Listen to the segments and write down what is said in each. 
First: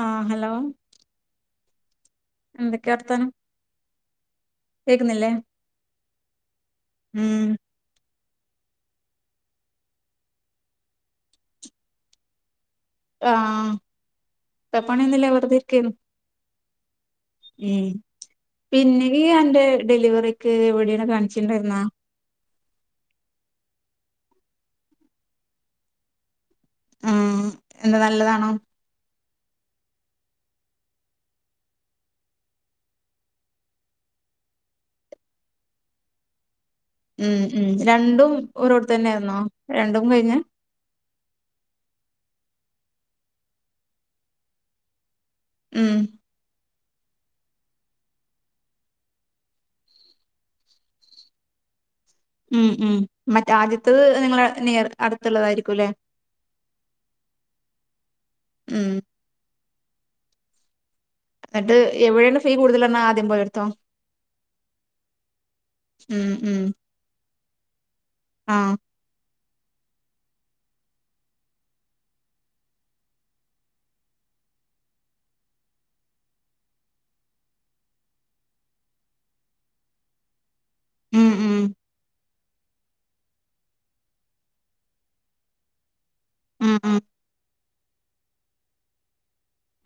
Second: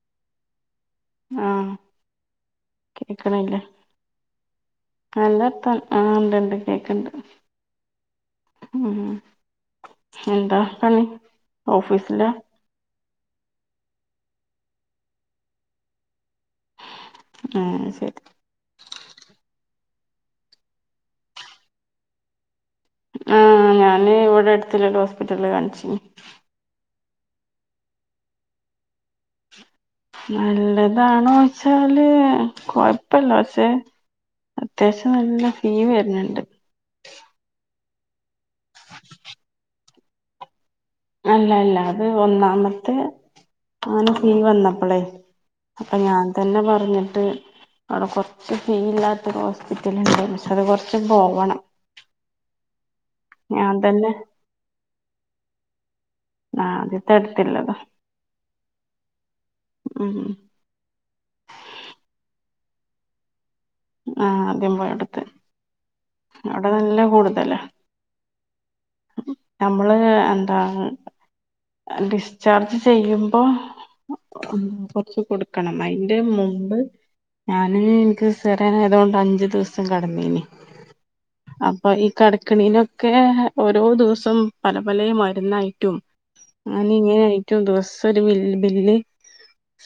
ആഹ് hello ആഹ് എന്തൊക്കെയാ അർത്ഥാനം അല്ലത്ത ആഹ് ഇണ്ട്ണ്ട് കേക്ണ്ട് ഉം ഉ എന്താ വർത്താനം ഓഫീസില ആഹ് ഇപ്പ പണിണൊന്നില്ല വെറുതെരിക്കെനു ഉം ആഹ് ശരി പിന്നെ ഈ അന്റെ ഡെലിവറിക്ക് എവിടെയാണ് കാണിച്ചിണ്ടായിരുന്ന ആഹ് ഞാന് ഇവിടെ അടുത്തരു ഹോസ്പിറ്റലില് കാണിച്ചിണി അഹ് എന്ത നല്ലതാണോ നല്ലതാണ വോച്ചാല് കൊഴപ്പല്ല പക്ഷേ അത്യാവശ്യം നല്ല ഫീ വരുന്നുണ്ട് ഉം ഉം രണ്ടും ഓരോത്ത തന്നെയായിന്നോ രണ്ടും കഴിഞ് അല്ല അല്ല അത് ഒന്നാമത്തെ അങ്ങനെഫീ വന്നപ്പോളെ ഉം അപ്പൊ ഞാൻ തന്നെ പറഞ്ഞിട്ട് അവിടെ കൊറച്ച് ഫീ ഇല്ലാത്തരു ഹോസ്പിറ്റലുണ്ട് പക്ഷെ അത് കൊറച്ച്ണ്ട് പോവണം ഉം ഉം മറ്റേ ഞാൻ ആദ്യത്തത് തന്നെ നിങ്ങള നീ അടുത്തുള്ളതായിരിക്കുംല്ലെ ആദത്ത് അടുത്തില്ലത ഉം ഉം ഉം എന്നിട്ട് എവിടെയാണ് ഫീ കൂടുതലന്നാ ആദ്യം പോയോട്ത്തോ ആഹ് ആദ്യം പോയ അടുത്ത് ഉം ഉം അവിടെ നല്ല കൂടുതല ആഹ് നമ്മള് എന്താണ് ഡിസ്ചാർജ് ചെയ്യുമ്പോ [unintelligible] കൊറച്ച് കൊടുക്കണം അയിന്റെ മുമ്പ് ഞാൻ എനിക്ക് സിസെരിയൻ ആയതോണ്ട് അഞ്ചു ദിവസം കടന്നിന് ഉം ഉം അപ്പൊ ഈ കടക്കണിനൊ ക്കെ ഓരോ ദിവസം പല പല മരുന്നായിറ്റും ഉം ഞാന ഉം ഇങ്ങനൊയിറ്റവും ദിവസം ഒരു ബില്ല്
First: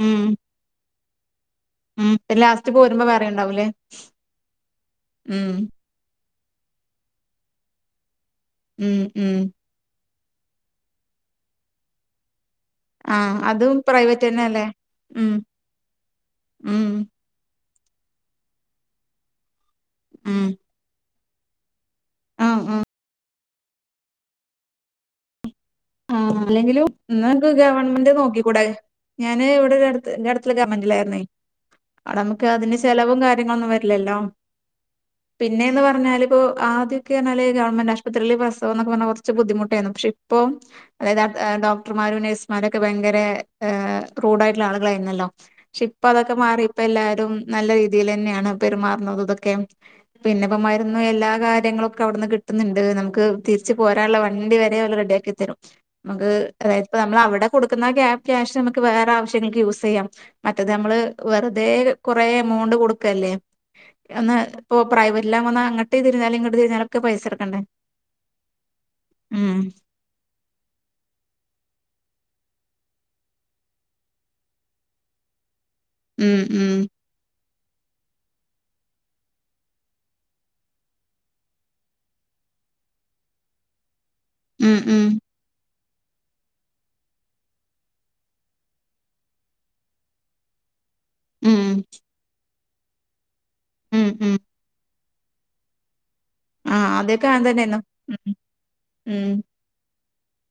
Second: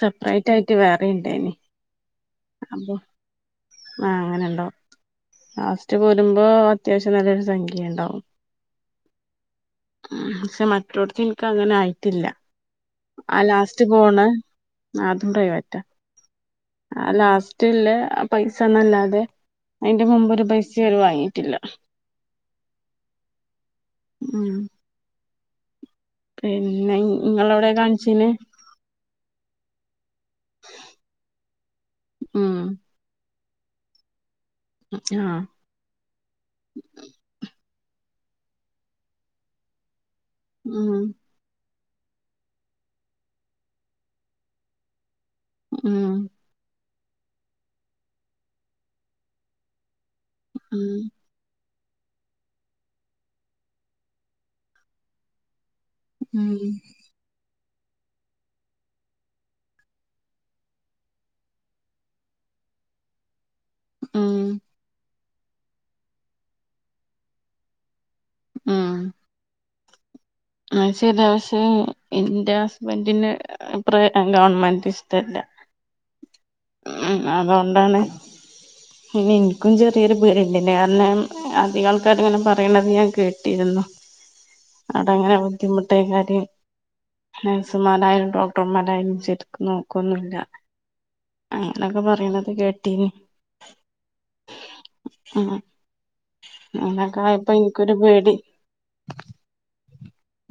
സെപ്പറേറ്റ് ആയിട്ട് വേറെണ്ടായിന് ഉം ലാസ്റ്റ് പോരുമ്പോ വേറെ ഇണ്ടാവൂല്ലേ ആഹ് അങ്ങനെ ഇണ്ടാവും ലാസ്റ്റ് പോരുമ്പോ അത്യാവശ്യം നല്ലൊരു സംഖ്യ ഇണ്ടാവും ഉം ഉം അഹ് പക്ഷെ മറ്റോടത്ത് എനക്ക് അങ്ങനെ ആയിറ്റില്ല ആ ആഹ് അതും ലാസ്റ്റ് പോണ പ്രൈവറ്റന്നെ അല്ലേ ആതും ഉം പ്രൈവറ്റ ഉം ആ ലാസ്റ്റ് ഇല്ലേ ആ പൈസന്നല്ലാതെ അയിന്റെ മുമ്പ് ഉം ഒരു പൈസിം ഓർ വാങ്ങിട്ടില്ല ആഹ് ആഹ് അഹ് ആഹ് അല്ലെങ്കിലും ന്നഇക്ക് ഇങ്ങളെവിടെ ഗവൺമെന്റ് കാണിച്ചീന് നോക്കിക്കൂടെ ഞാന് ഇവിടെരു അടു എന്റെ അടുത് ഗവമെന്റിലായിന്നേ അവിടെ നമുക്ക് ഉം അതിന് ചെലവും കാര്യങ്ങള ഒന്നും വരില്ലല്ലോ ആഹ് പിന്നെയെന്ന് പറഞ്ഞാല് ഇപ്പോ ആദ്യക്കെ പറഞ്ഞാൽ ഗവൺമെൻറ് ആശുപത്രിയിൽ പ്രസവം ന്നൊക്ക പറഞ്ഞാൽ കുറച്ച് ബുദ്ധിമുട്ടായിരുന്നു പക്ഷെ ഇപ്പോ ഉം അതായത് ഡോക്ടർമാരും നഴ്സമാരുമൊക്കെ ഭയങ്കര ഹെ റൂഡായിട്ടുള്ള ആളുകളായിരുന്നല്ലോ പക്ഷെ ഇപ്പൊ ഉം അതൊക്കെ മാറിപ്പോ എല്ലാരും നല്ല രീതിയിൽ തന്നെയാണ് പെരുമാറുന്നത് ഇതൊക്കെ പിന്നെയിപ്പം ഉം മരുന്ന് എല്ലാ കാര്യങ്ങളുമൊക്കെ അവിടുന്ന് കി ട്ടുന്നുണ്ട് നമുക്ക് തിരിച്ചു പോരാനുള്ള വണ്ടി വരെ ഓല് റെഡിയാക്കിത്തരും നമുക്ക് ഉം അതായത് ഇപ്പ നമ്മൾ അവിടെ കൊടുക്കുന്ന ക്യാഷ് നമുക്ക് വേറെ ആവശ്യങ്ങക്ക് യൂസ് ചെയ്യാം മറ്റത് നമ്മള് വെറുതെ കൊറെ എമൗണ്ട് കൊടുക്കല്ലേ ഒന്ന് ഉം [unintelligible] അങ്ങട്ട്തിരിഞ്ഞലും ഇങ്ങട്ട് തിരിഞ്ഞാലൊക്കെ പൈസ എടുക്കണ്ടേ ഉം ഉം അത് ശരിയാ പക്ഷെ എന്റെ ഹസ്ബൻ്റിന് പ്ര ഗവൺമെന്റ് ഇഷ്ടല്ല ഉം ഉം ഉം അതൊണ്ടാണ് ഉ [unintelligible] പിന്നെ എനിക്കും ചെറിയൊരു പേടിണ്ടില്ലേ കാരണം അധികം ആൾക്കാർ ഇങ്ങനെ പറയണത് ഞാൻ കേട്ടിരുന്നു ഉം ഉം അവിടെ അങ്ങനെ ബുദ്ധിമുട്ടേ കാര്യം നേഴ്സുമാരായാലും ഡോക്ടർമാരായാലും ശരിക്ക് നോക്കൊന്നില്ല ഉം അങ്ങനൊക്കെ പറയണത് കേട്ടീന് ഉം ഉം ആ ആ ആദ്യൊക്കെ അങ്ങനെ അങ്ങനൊക്കയപ്പ തന്നെയായിരുന്നു എനിക്കൊരു ഉം പേടി ഉം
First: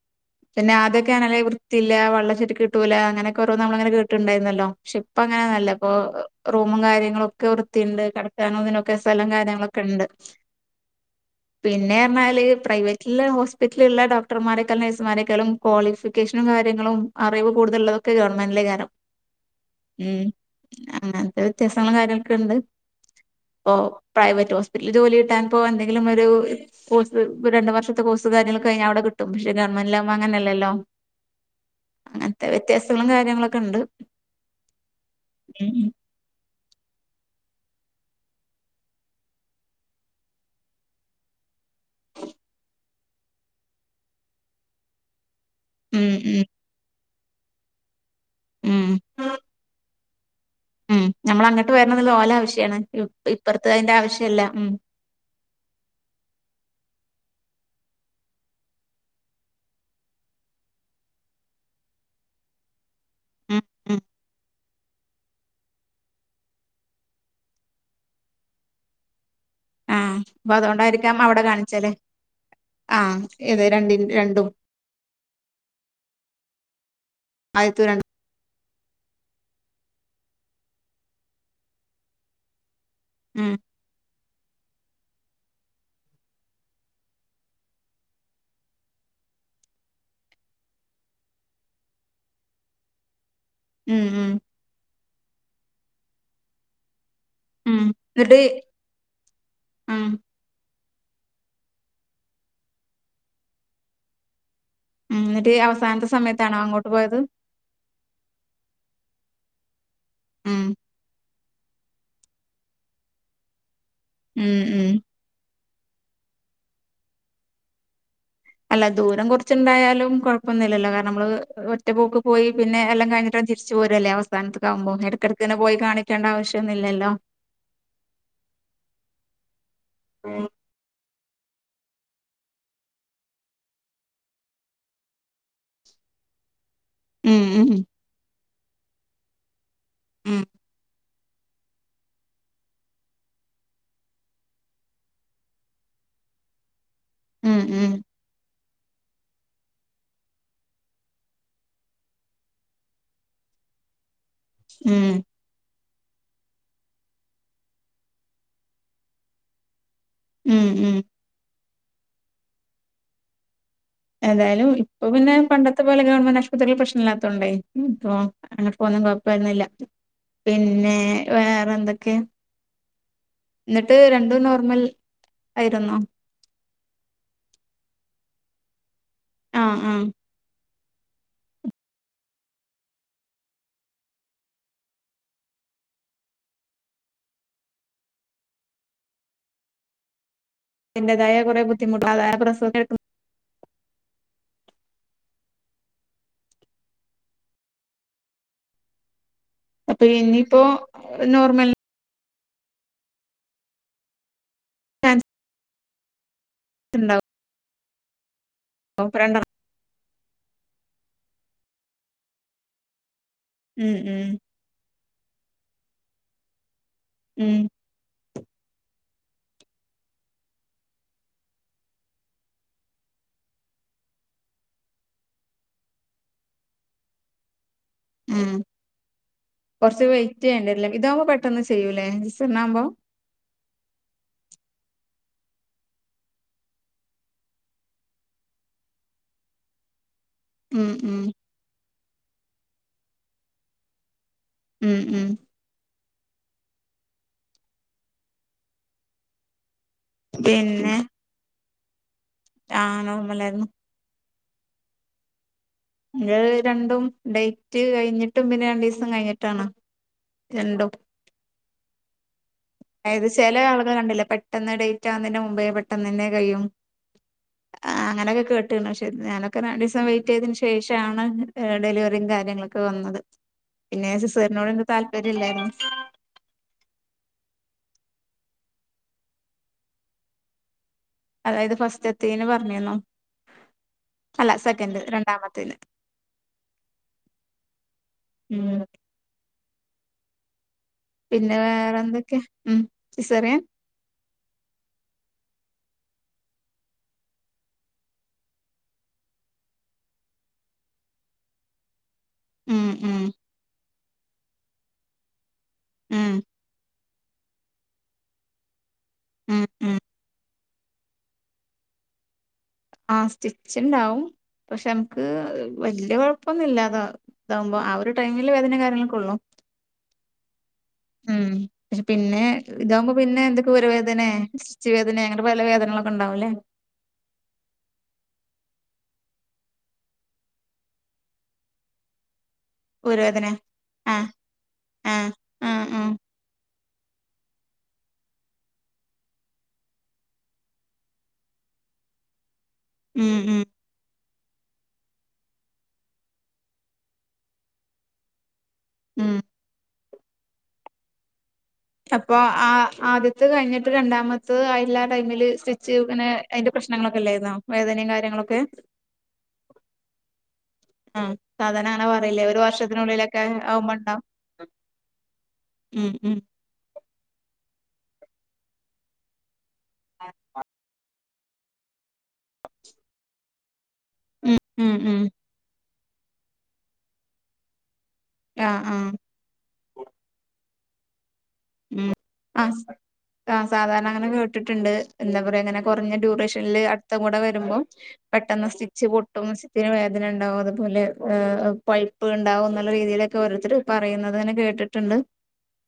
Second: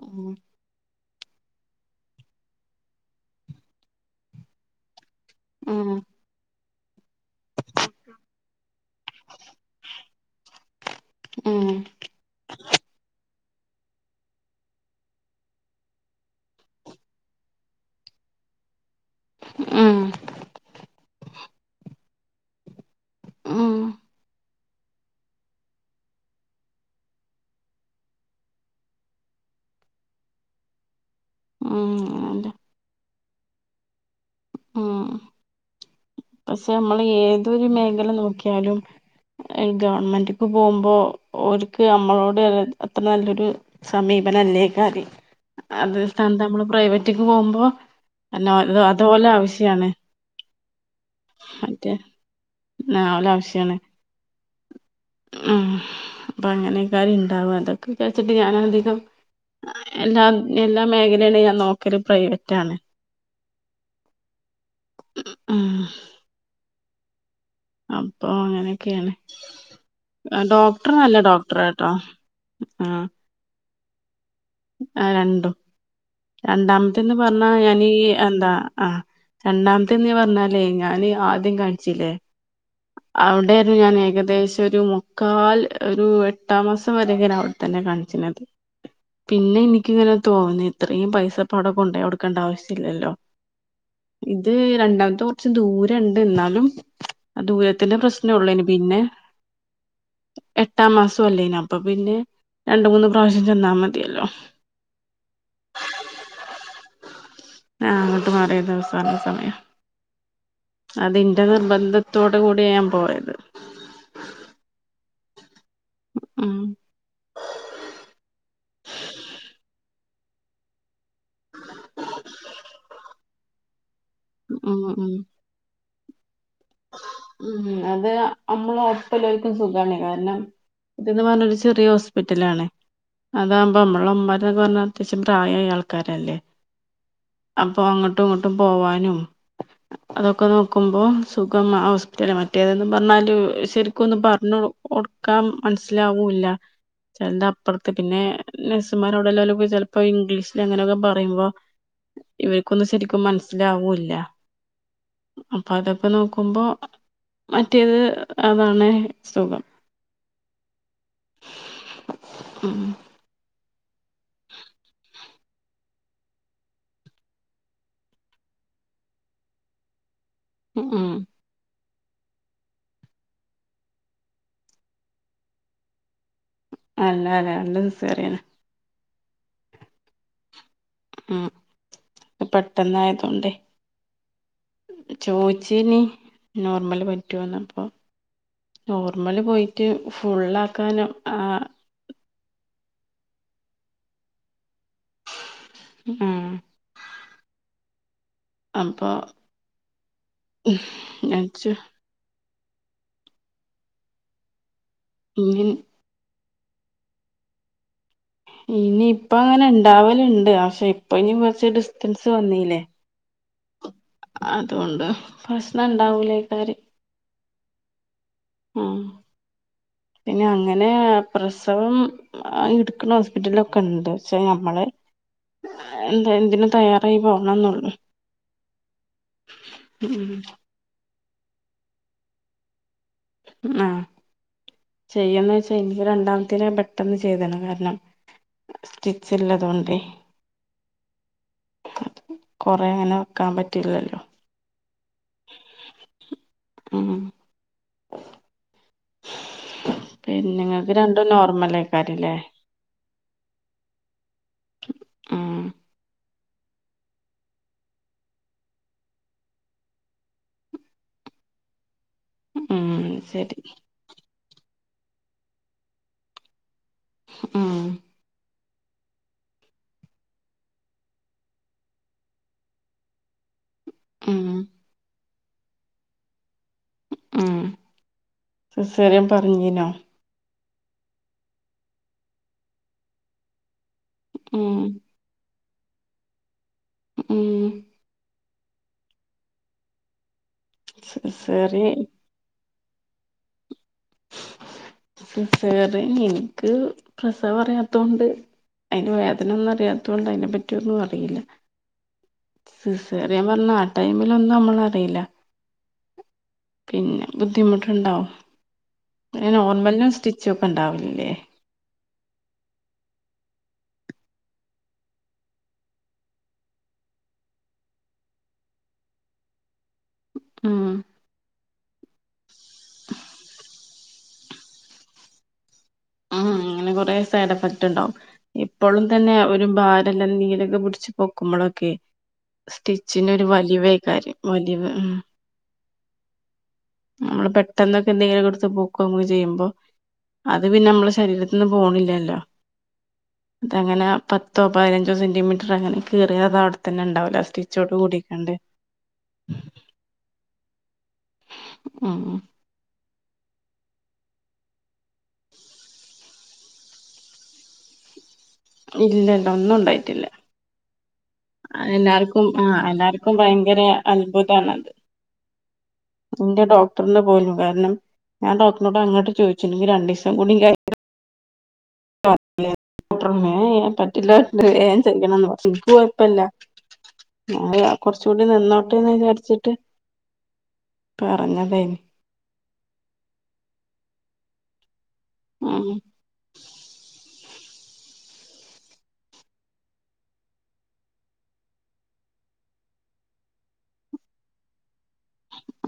ഉം പിന്നെ ആദ്യോക്കെ അങ്ങനെ വൃത്തില്ല വെള്ളം ശരിക്ക് കിട്ടൂല അങ്ങനെയൊക്കെ ഓരോ നമ്മളങ്ങനെ കേട്ട്ണ്ടാരുന്നല്ലോ പക്ഷെ ഇപ്പോ അങ്ങനെയൊന്നുല്ല ഇപ്പൊ ഉം റൂമും കാര്യങ്ങളൊക്കെ വൃത്തിയുണ്ട് കിടക്കാനോതിനൊക്കെ സ്ഥലം കാര്യങ്ങളൊക്കെണ്ട് ഉം പിന്നെ എന്നാല് പ്രൈവറ്റില് ഹോസ്പിറ്റല്ള്ള ഡോക്ടർമാരെക്കാളും നേ മാരേക്കാളും ക്വാളിഫിക്കേഷനും കാര്യങ്ങളും അറിവ് കൂടുതലുള്ളതൊക്കെ ഗവൺമെന്റിലെ കാരൊം ഉം അങ്ങൻത്തെ വ്യത്യാസങ്ങളും കാര്യങ്ങളൊക്കെ ഇണ്ട് പ്പൊ ഉം പ്രൈവറ്റ് ഹോസ് ജോലി കിട്ടാൻപ്പോ എന്തെങ്കിലും ഒരു കോഴ്സ് രണ്ടു വർഷത്തെ കോഴ്സ് കാര്യങ്ങൾക്കെ കഴിഞ്ഞാൽ അവിടെ കിട്ടും പക്ഷെ ഗവൺമെന്റ്ലാകുമ്പോ അങ്ങനലല്ലോ ഉം അങ്ങൻത്തെ അതെ വ്യത്യാസങ്ങളും കാര്യങ്ങളൊക്കെ ഇണ്ട് ഉം പക്ഷെ നമ്മള് ഏതൊരു മേഖല നോക്കിയാലും ഗവൺമെന്റ്ക്ക് പോമ്പോ ഓർക്ക് നമ്മളോട് അത്ര നല്ലൊരു സമീപനം അല്ലേകാരി അത് ഉം സ്ഥാനത്ത് ഉം നമ്മള് പ്രൈവറ്റ്ക്ക് പോമ്പോ അതുപോലെ ഉം ആവശ്യാണ് ഉം ഞമ്മള് അങ്ങട്ട് മറ്റേ വരണത് ഓല ആവശ്യാണ് ഓലെ ഇപ്പുറത്ത് ആവശ്യാണ് അയ്ന്റെ ആവശ്യല്ല ഉം ഉം അപ്പൊ അങ്ങനെക്കാര് ഇണ്ടാവും അതൊക്കെ വിചാരിച്ചിട്ട് ഞാൻ അധികം എല്ലാ എല്ലാ മേഖലയില് ഞാൻ നോക്കിയത് പ്രൈവറ്റ് ആണ് ഉം ഉം ഉം അപ്പൊ അങ്ങനെയൊക്കെയാണ് ആ അപ്പൊ ഡോക്ടർ നല്ല അതൊണ്ടായിരിക്കാം അവിടെ കാണിച്ചാല് ഡോക്ടറാട്ടോ ആ ഇത് രണ്ട് രണ്ടും ആ രണ്ടും രണ്ടാമത്തെന്ന് പറഞ്ഞാ ആദ്യത്തെ ഞാനീ രണ്ടും എന്താ ആ രണ്ടാമത്തെന്ന് പറഞ്ഞാലേ ഞാന് ആദ്യം കാണിച്ചില്ലേ ഉം അവിടേരുന്നു ഞാൻ ഏകദേ ഒരു മുക്കാൽ ഒരു എട്ടാം മാസം വരെക്കേന അവിടെ തന്നെ കാണിച്ചിനത്. പിന്നെ ഇനിക്കിങ്ങനെ തോന്നി ഇത്രയും പൈസ പാട കൊണ്ടേ കൊടുക്കേണ്ട ആവശ്യല്ല്യല്ലോ. ഉം ഉം ഇത് രണ്ടാമത്തെ കൊറച്ച് ദൂരണ്ട് എന്നാലും. ഉം ദൂരത്തിന്റെ എന്നിട്ട് പ്രശ്നൊള്ളേനി പിന്നെ. ഉം എട്ടാം മാസല്ലേന അപ്പൊ പിന്നെ രണ്ട് മൂന്ന് പ്രാവശ്യം ചെന്നാ മതിയല്ലോ. ഉം എന്നിട്ട് അവസാനത്തെ സമയത്താണോ അങ്ങോട്ട് പോയത്. ആഹ് അങ്ങട്ട് മാറിയതവസാന സമയ. ഉം. അതിന്റെ നിർബന്ധത്തോട് കൂടിയ ഞാൻ പോയത്. ഉം ഉം. ഉം. എല്ല ദൂരം കുറച്ച്ണ്ടായാലും കൊഴപ്പൊന്നുല്ലല്ലോ കാരണം നമ്മള് ഒറ്റപോക്ക് പോയി പിന്നെ എല്ലാം കഴിഞ്ഞിട്ട് തി ച്ചൂരല്ലേ ഉം അവസാനത്തക്കാവുമ്പോ ഉം എടക്കെടക്ക്ങ്ങനെ പോയി കാണീക്കേണ്ട ആവശ്യം ഒന്നില്ലല്ലോ. ഉം അത് അമ്മള് അട്ത്ള്ളോൽക്ക്‌ സുഖാണ് കാരണം ഉം ഇതൊരു നല്ലൊരു ചെറിയ ഹോസ്പിറ്റലാണ്. അതാവുമ്പോ അമ്മളെ ഇമ്മാര്ന്ന് പർഞാ അത്യാശ്യം പ്രായായ ആൾക്കാരല്ലേ. ഉം അപ്പൊ ഉം അങ്ങട്ടു ഇങ്ങട്ടു പോവാനും അതൊക്കെ നോക്കുമ്പോ സുഖം ആ ഹോസ്പിറ്റല മറ്റേതെന്ന് പറഞ്ഞാല് ശരിക്കൊന്ന് പർഞ്ഞു കൊടുക്കാം മൻസ്സിലാവൂല്ല ചെൽത് ഉം അപ്പർത്ത് ഉം പിന്നെ നെസ്സുമാരോടെല്ലാലുപ്പ ചെൽപ്പോ ഇംഗ്ലീഷില് അങ്ങനെയൊക്കെ പറയുമ്പോ ഇവര്ക്കൊന്നും ശരിക്കും മൻസ്സിലാവൂല്ല. ഉം. അപ്പൊ അത അപ്പൊ നോക്കുമ്പോ മറ്റേത് അതാണ് സുഖം. ഉം ഉം. ഉം. ഏതായ്ലും ഇപ്പൊ പിന്നെ പണ്ടത്തെ പോലെ ഗവൺമെന്റ് ആശുപത്രി പ്രശ്നല്ലാത്തോണ്ടേ പോവാം ഇഞ്ഞിപ്പൊന്നും കൊഴപ്പാന്നില്ല പിന്നെ ഉം വേറെ എന്തൊക്കെ ഇന്നിട്ട് രണ്ടും നോർമൽ ആയിരുന്നോ. അല്ല അല്ല രണ്ടു സിസേറിയന. ആഹ് ആഹ്. ഉം ഇത് പെട്ടെന്നായതൊണ്ടേ. ചോയ്ച്ചിനി നോർമല് പറ്റോന്ന് അപ്പൊ നോർമല് പോയിറ്റ് ഫുള്ള അയിന്റേതായ കുറെ ബുദ്ധിമുട്ട് അതായത് പ്രസവം ഉം. അപ്പോ അപ്പൊ ഇനിപ്പൊ അച്ചു നോർമൽ ചാൻസ് ഇല്ലെ ഇണ്ടാവും ഇനിയിപ്പ രണ്ടെണ്ണം അങ്ങനെ ഇണ്ടാവല്ണ്ട് പക്ഷെ ഇപ്പ ഇനി കൊറച്ച് ഡിസ്റ്റൻസ് വന്നീലെ. ഉ ഉം. അതോണ്ട പ്രശ്നണ്ടാവൂലേക്കാര്. ഉം. ഉം പിന്നെ അങ്ങനെ പ്രസവം അഹ് ഇട്ക്കണ ഹോസ്പിറ്റലൊക്കെണ്ട് പക്ഷെ നമ്മളെ. എന്താ എന്തിനു തയ്യാറായി പോവണംന്നൊള്ളു. ഉം കൊർച്ച് വെയ്റ്റ് ചെയ്യേണ്ടരില്ല ഇതാവുമ്പോ പെട്ടന്ന് ചെയ്യൂലേ [unintelligible] ആകുമ്പോ ആഹ് ചെയ്യന്ന് വെച്ചാൽ എനിക്ക് രണ്ടാമത്തെല് പെട്ടന്ന് ചെയ്ത്ണ് കാര്ണം സ്റ്റിച്ച് ഇല്ലതാേണ്ടേ ഉം ഉം കൊറെ ഇങ്ങനെ വെക്കാം പറ്റില്ലല്ലോ ഉം ഉം ഉം പിന്നെ ഇങ്ങക്ക് രണ്ടും നോർമലൈക്കാരംല്ലേ ആഹ് നോർമലായിരുന്നു ആഹ് ഇന്റത് രണ്ടും ഡേറ്റ് കയിഞ്ഞിട്ടും പിന്നെ രണ്ടീസം കയിഞ്ഞിട്ടാണ് രണ്ടും ഉം അതായത് ശരി ചെല ആളുകള് കണ്ടില്ലെ പെട്ടെന്ന് ഡേറ്റ് ആവുന്നതിന്റെ മുമ്പേ പെട്ടെന്ന് എന്നെ കയ്യും ഉം ആഹ് അങ്ങനെയൊക്കെ കേട്ട ഇട്ട്ണ് പക്ഷെ ഞാനൊക്കെ രണ്ടിസം വെയിറ്റ് ചെയ്തതിന് ശേഷാണ് ഹ് ഡെലിവറിം കാര്യങ്ങളൊക്കെ വന്നത് പിന്നെ ഉം സിസേറിനോട് എനിക്ക് താല്പര്യം ഇല്ലായിരുന്നു ഉം സിസേറിയൻ പറഞ്ഞീനൊ അതായത് ഫസ്റ്റ്ത്തൈന് പർണീന്നു അല്ല ഉം സെക്കന്റ് രണ്ടാമത്തൈന് ഉം ഏഹ് പിന്നെ വേറെ സിസേറിയൻ എന്തൊക്കെ ഉം പിസേറിയൻ സിസേറിയൻ എനിക്ക് പ്രസവം അറിയാത്തോണ്ട് അതിന്റെ വേദന ഒന്നും അറിയാത്തോണ്ട് അതിനെ പറ്റിയൊന്നും അറിയില്ല ഉം ഉം സിസേറിയം പർണാ ആ ടൈമിലൊന്നും അമ്മള് അറീല്ല ഉം പിന്നെ ബുദ്ധിമുട്ട് ഇണ്ടാവും പിന്നെ ഉം ഉം നോർമൽനും സ്റ്റിച്ചൊക്കെ ഇണ്ടാവലില്ലേ ആഹ് സ്റ്റിച്ച് ഇണ്ടാവും പക്ഷെ ഇംക്ക് വല്യ കാെയപ്പൊന്നുല്ല അതാവ് ഇതാവുമ്പൊ ആ ഒരു ടൈമില് വേദനിം കാര്യങ്ങളൊക്കെ ഒള്ളു ഉം ഉം പക്ഷെ പിന്നെ ഇതാവുമ്പൊ പിന്നെ എന്തൊക്കെ ഊരവേദനേ സ്റ്റിച്ച് വേദനേ എങ്ങട്ട് പോയാലാ വേദനകളൊക് ആഹ് അങ്ങനെ കൊറേ സൈഡ് എഫക്ട് ഇണ്ടാവും ഇപ്പളും തന്നെ ഒരു ഭാരല്ല നീലൊക്കെ പുടിച്ച് പൊക്കുമ്പളൊക്കേയ് സ്റ്റിച്ചിനൊരു ഊരവേദന വലിവ് ആഹ് എയ്കാര്യം വലിവ് ഉം ആഹ് ആഹ് ആഹ് നമ്മള് പെട്ടെന്നൊക്കെ എന്തെങ്കിലും ഒക്കെ ഇട്ത്ത് പൊർത്ത് അറങ്ങാെക്കെചെയ്യ ചെയ്യുമ്പൊ അത് പിന്നെ അമ്മളെ ശരീരത്ത്ന്ന് പോണില്ലല്ലോ ഉം ഉം എങ്ങനാ പത്തോ പയ്നഞ്ചോ സെൻറിമീറ്ററ് അങ്ങനെ കീറിയതാവ്ട്ത്തെന്നെ ഇണ്ടാവൂല സ്റ്റിച്ചോട് കൂടിക്കാണ്ട് ഉം അപ്പൊ ഉം ആഹ് ആദ്യത്ത്യത് കഴിഞ്ഞിട്ട് രണ്ടാമത്തത് അയില്ലാ ടൈമില് സ്റ്റിച്ച് ഇങ്ങനെ അയിന്റെ പ്രശ്നങ്ങളൊക്കെ എല്ലായിരുന്നോ വേദനിം കാര്യങ്ങളൊക്കെ ഇല്ലല്ല ഒന്നും ഇണ്ടായിറ്റില്ല ഉം സാധാരന അങ്ങനെ പറയലില്ലേ ഒരു ആ എല്ലാർക്കും വർഷത്തിനുള്ളിലൊക്കെ ഭയങ്കര ആവുമ്പൊ ഇണ്ടാവും ആഹ് അത്ഭുതാണത് ഉം ഉം ഇത്രണ്ണാപോയൊല്ലും കാരണം ഞാൻ ഡോക്ടറ്നാേട് അങ്ങട്ട് പോയിച്ചു ഇഞ്ഞ് രണ്ടീസം കൂടിം കഴിഞ്ഞാ ല് പറ്റില്ലേന്ന് അപ്പൊ ഡോകടർ പറഞ്ഞു ഏഹ് പറ്റില്ലാ ഉം പറഞ്ഞു ഉം വേം ഉം ചെയ്യണംന്ന് പറഞ്ഞ് പക്ഷെ ഇക്ക് കൊയപ്പല്ല ഞാനത് കൊർച്ചുംകൂടി ആഹ് ആഹ് നിന്നോട്ടേന്ന് വിചാരിച്ചിട്ട് പറഞ്ഞതേ ഉം ആഹ് താ സാധാരണ അങ്ങനെ കേട്ട്ട്ട്ണ്ട് എന്താ പറയാ ഇങ്ങനെ ഉം കാെറഞ്ഞ ട്യൂറേഷൻ ട്ടില്ല് അട്ത്തകൂടെ വെരുമ്പം പെട്ടെന്ന് സ്റ്റിച്ച് പൊട്ടും സ്റ്റിച്ചിന് വേദന ഉണ്ടാകും അതുപോലെ ഈഹ് പയ് പയ്പ്പ്ണ്ടാവും എന്നുള്ള രീതിയിലൊക്കെ ഓരോര്ത്തര് പറയുന്നതൊക്കെ കേട്ടിട്ടുണ്ട്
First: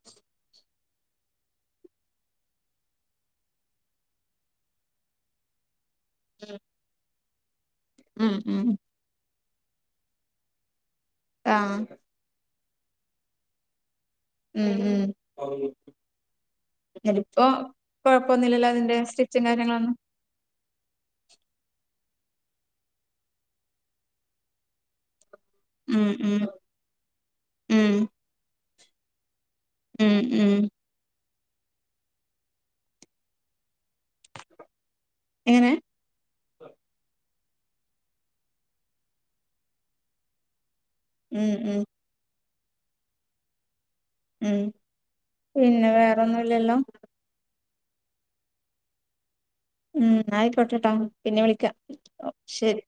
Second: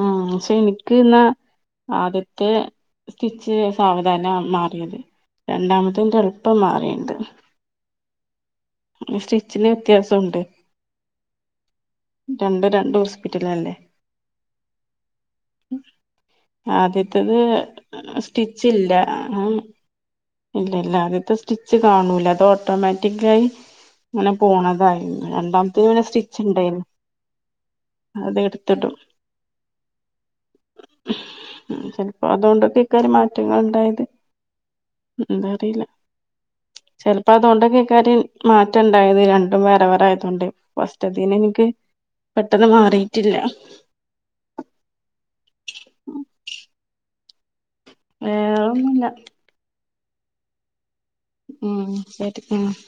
ആഹ് പക്ഷെ എനിക്ക്ന്നാ ആദ്യത്തെ സ്റ്റിച്ച് സാവധാന മാറിയത് രണ്ടാമത്ത്ന്റെ എള്പ്പം മാറിണ്ട് ഉം ഉം സ്റ്റിച്ചിന് വ്യത്യാസുണ്ട് ആഹ് രണ്ടും രണ്ട് ഹോസ്പിറ്റലല്ലേ ഉം ഉം ആദ്യത്തത് എന്നിട്ടിപ്പോ സ്റ്റിച്ച് കൊഴപ്പൊന്നുമില്ലല്ലോ ഇല്ല അതിന്റെ സ്റ്റിച്ചും ആഹ് കാര്യങ്ങളൊന്നും ഇല്ല ഇല്ല ആദ്യത്തെ സ്റ്റിച്ച് കാണൂല അത് ഓട്ടോമാറ്റിക്കായി അങ്ങനെ പോണതായിര്ന്ന് രണ്ടാമത്തേന് പിന്നെ ഉം സ്റ്റിച്ച് ഉം ഇണ്ടേയ്ര്ന്നു ഉം അത് എട്ത്ത്ടും ഉം ഉം ചിലപ്പോ അതൊണ്ടൊക്കെയ്ക്കാരം മാറ്റങ്ങള്ണ്ടായത് എന്താ എങ്ങനെ അറീല ചെിലപ്പോ അത് ഉണ്ടെങ്കി കാര്യം മാറ്റം ഉണ്ടായത് രണ്ടും വേറെ വേറ ആയതൊണ്ട് ഫസ്റ്റത്തിന് ഉം ഇന്ക്ക് ഉം പെട്ടെന്ന് മാറിയിറ്റില്ല ഉം പിന്നെ വേറെൊന്നുംല്ലല്ലോ ഏഹ് വേറൊന്നൂല്യ ഉം ഇന്നാ ആയ്ക്കൊട്ടേട്ടോ പിന്നെ വിളിക്ക ഉം ഓഹ് ശരി ഉം ശെരി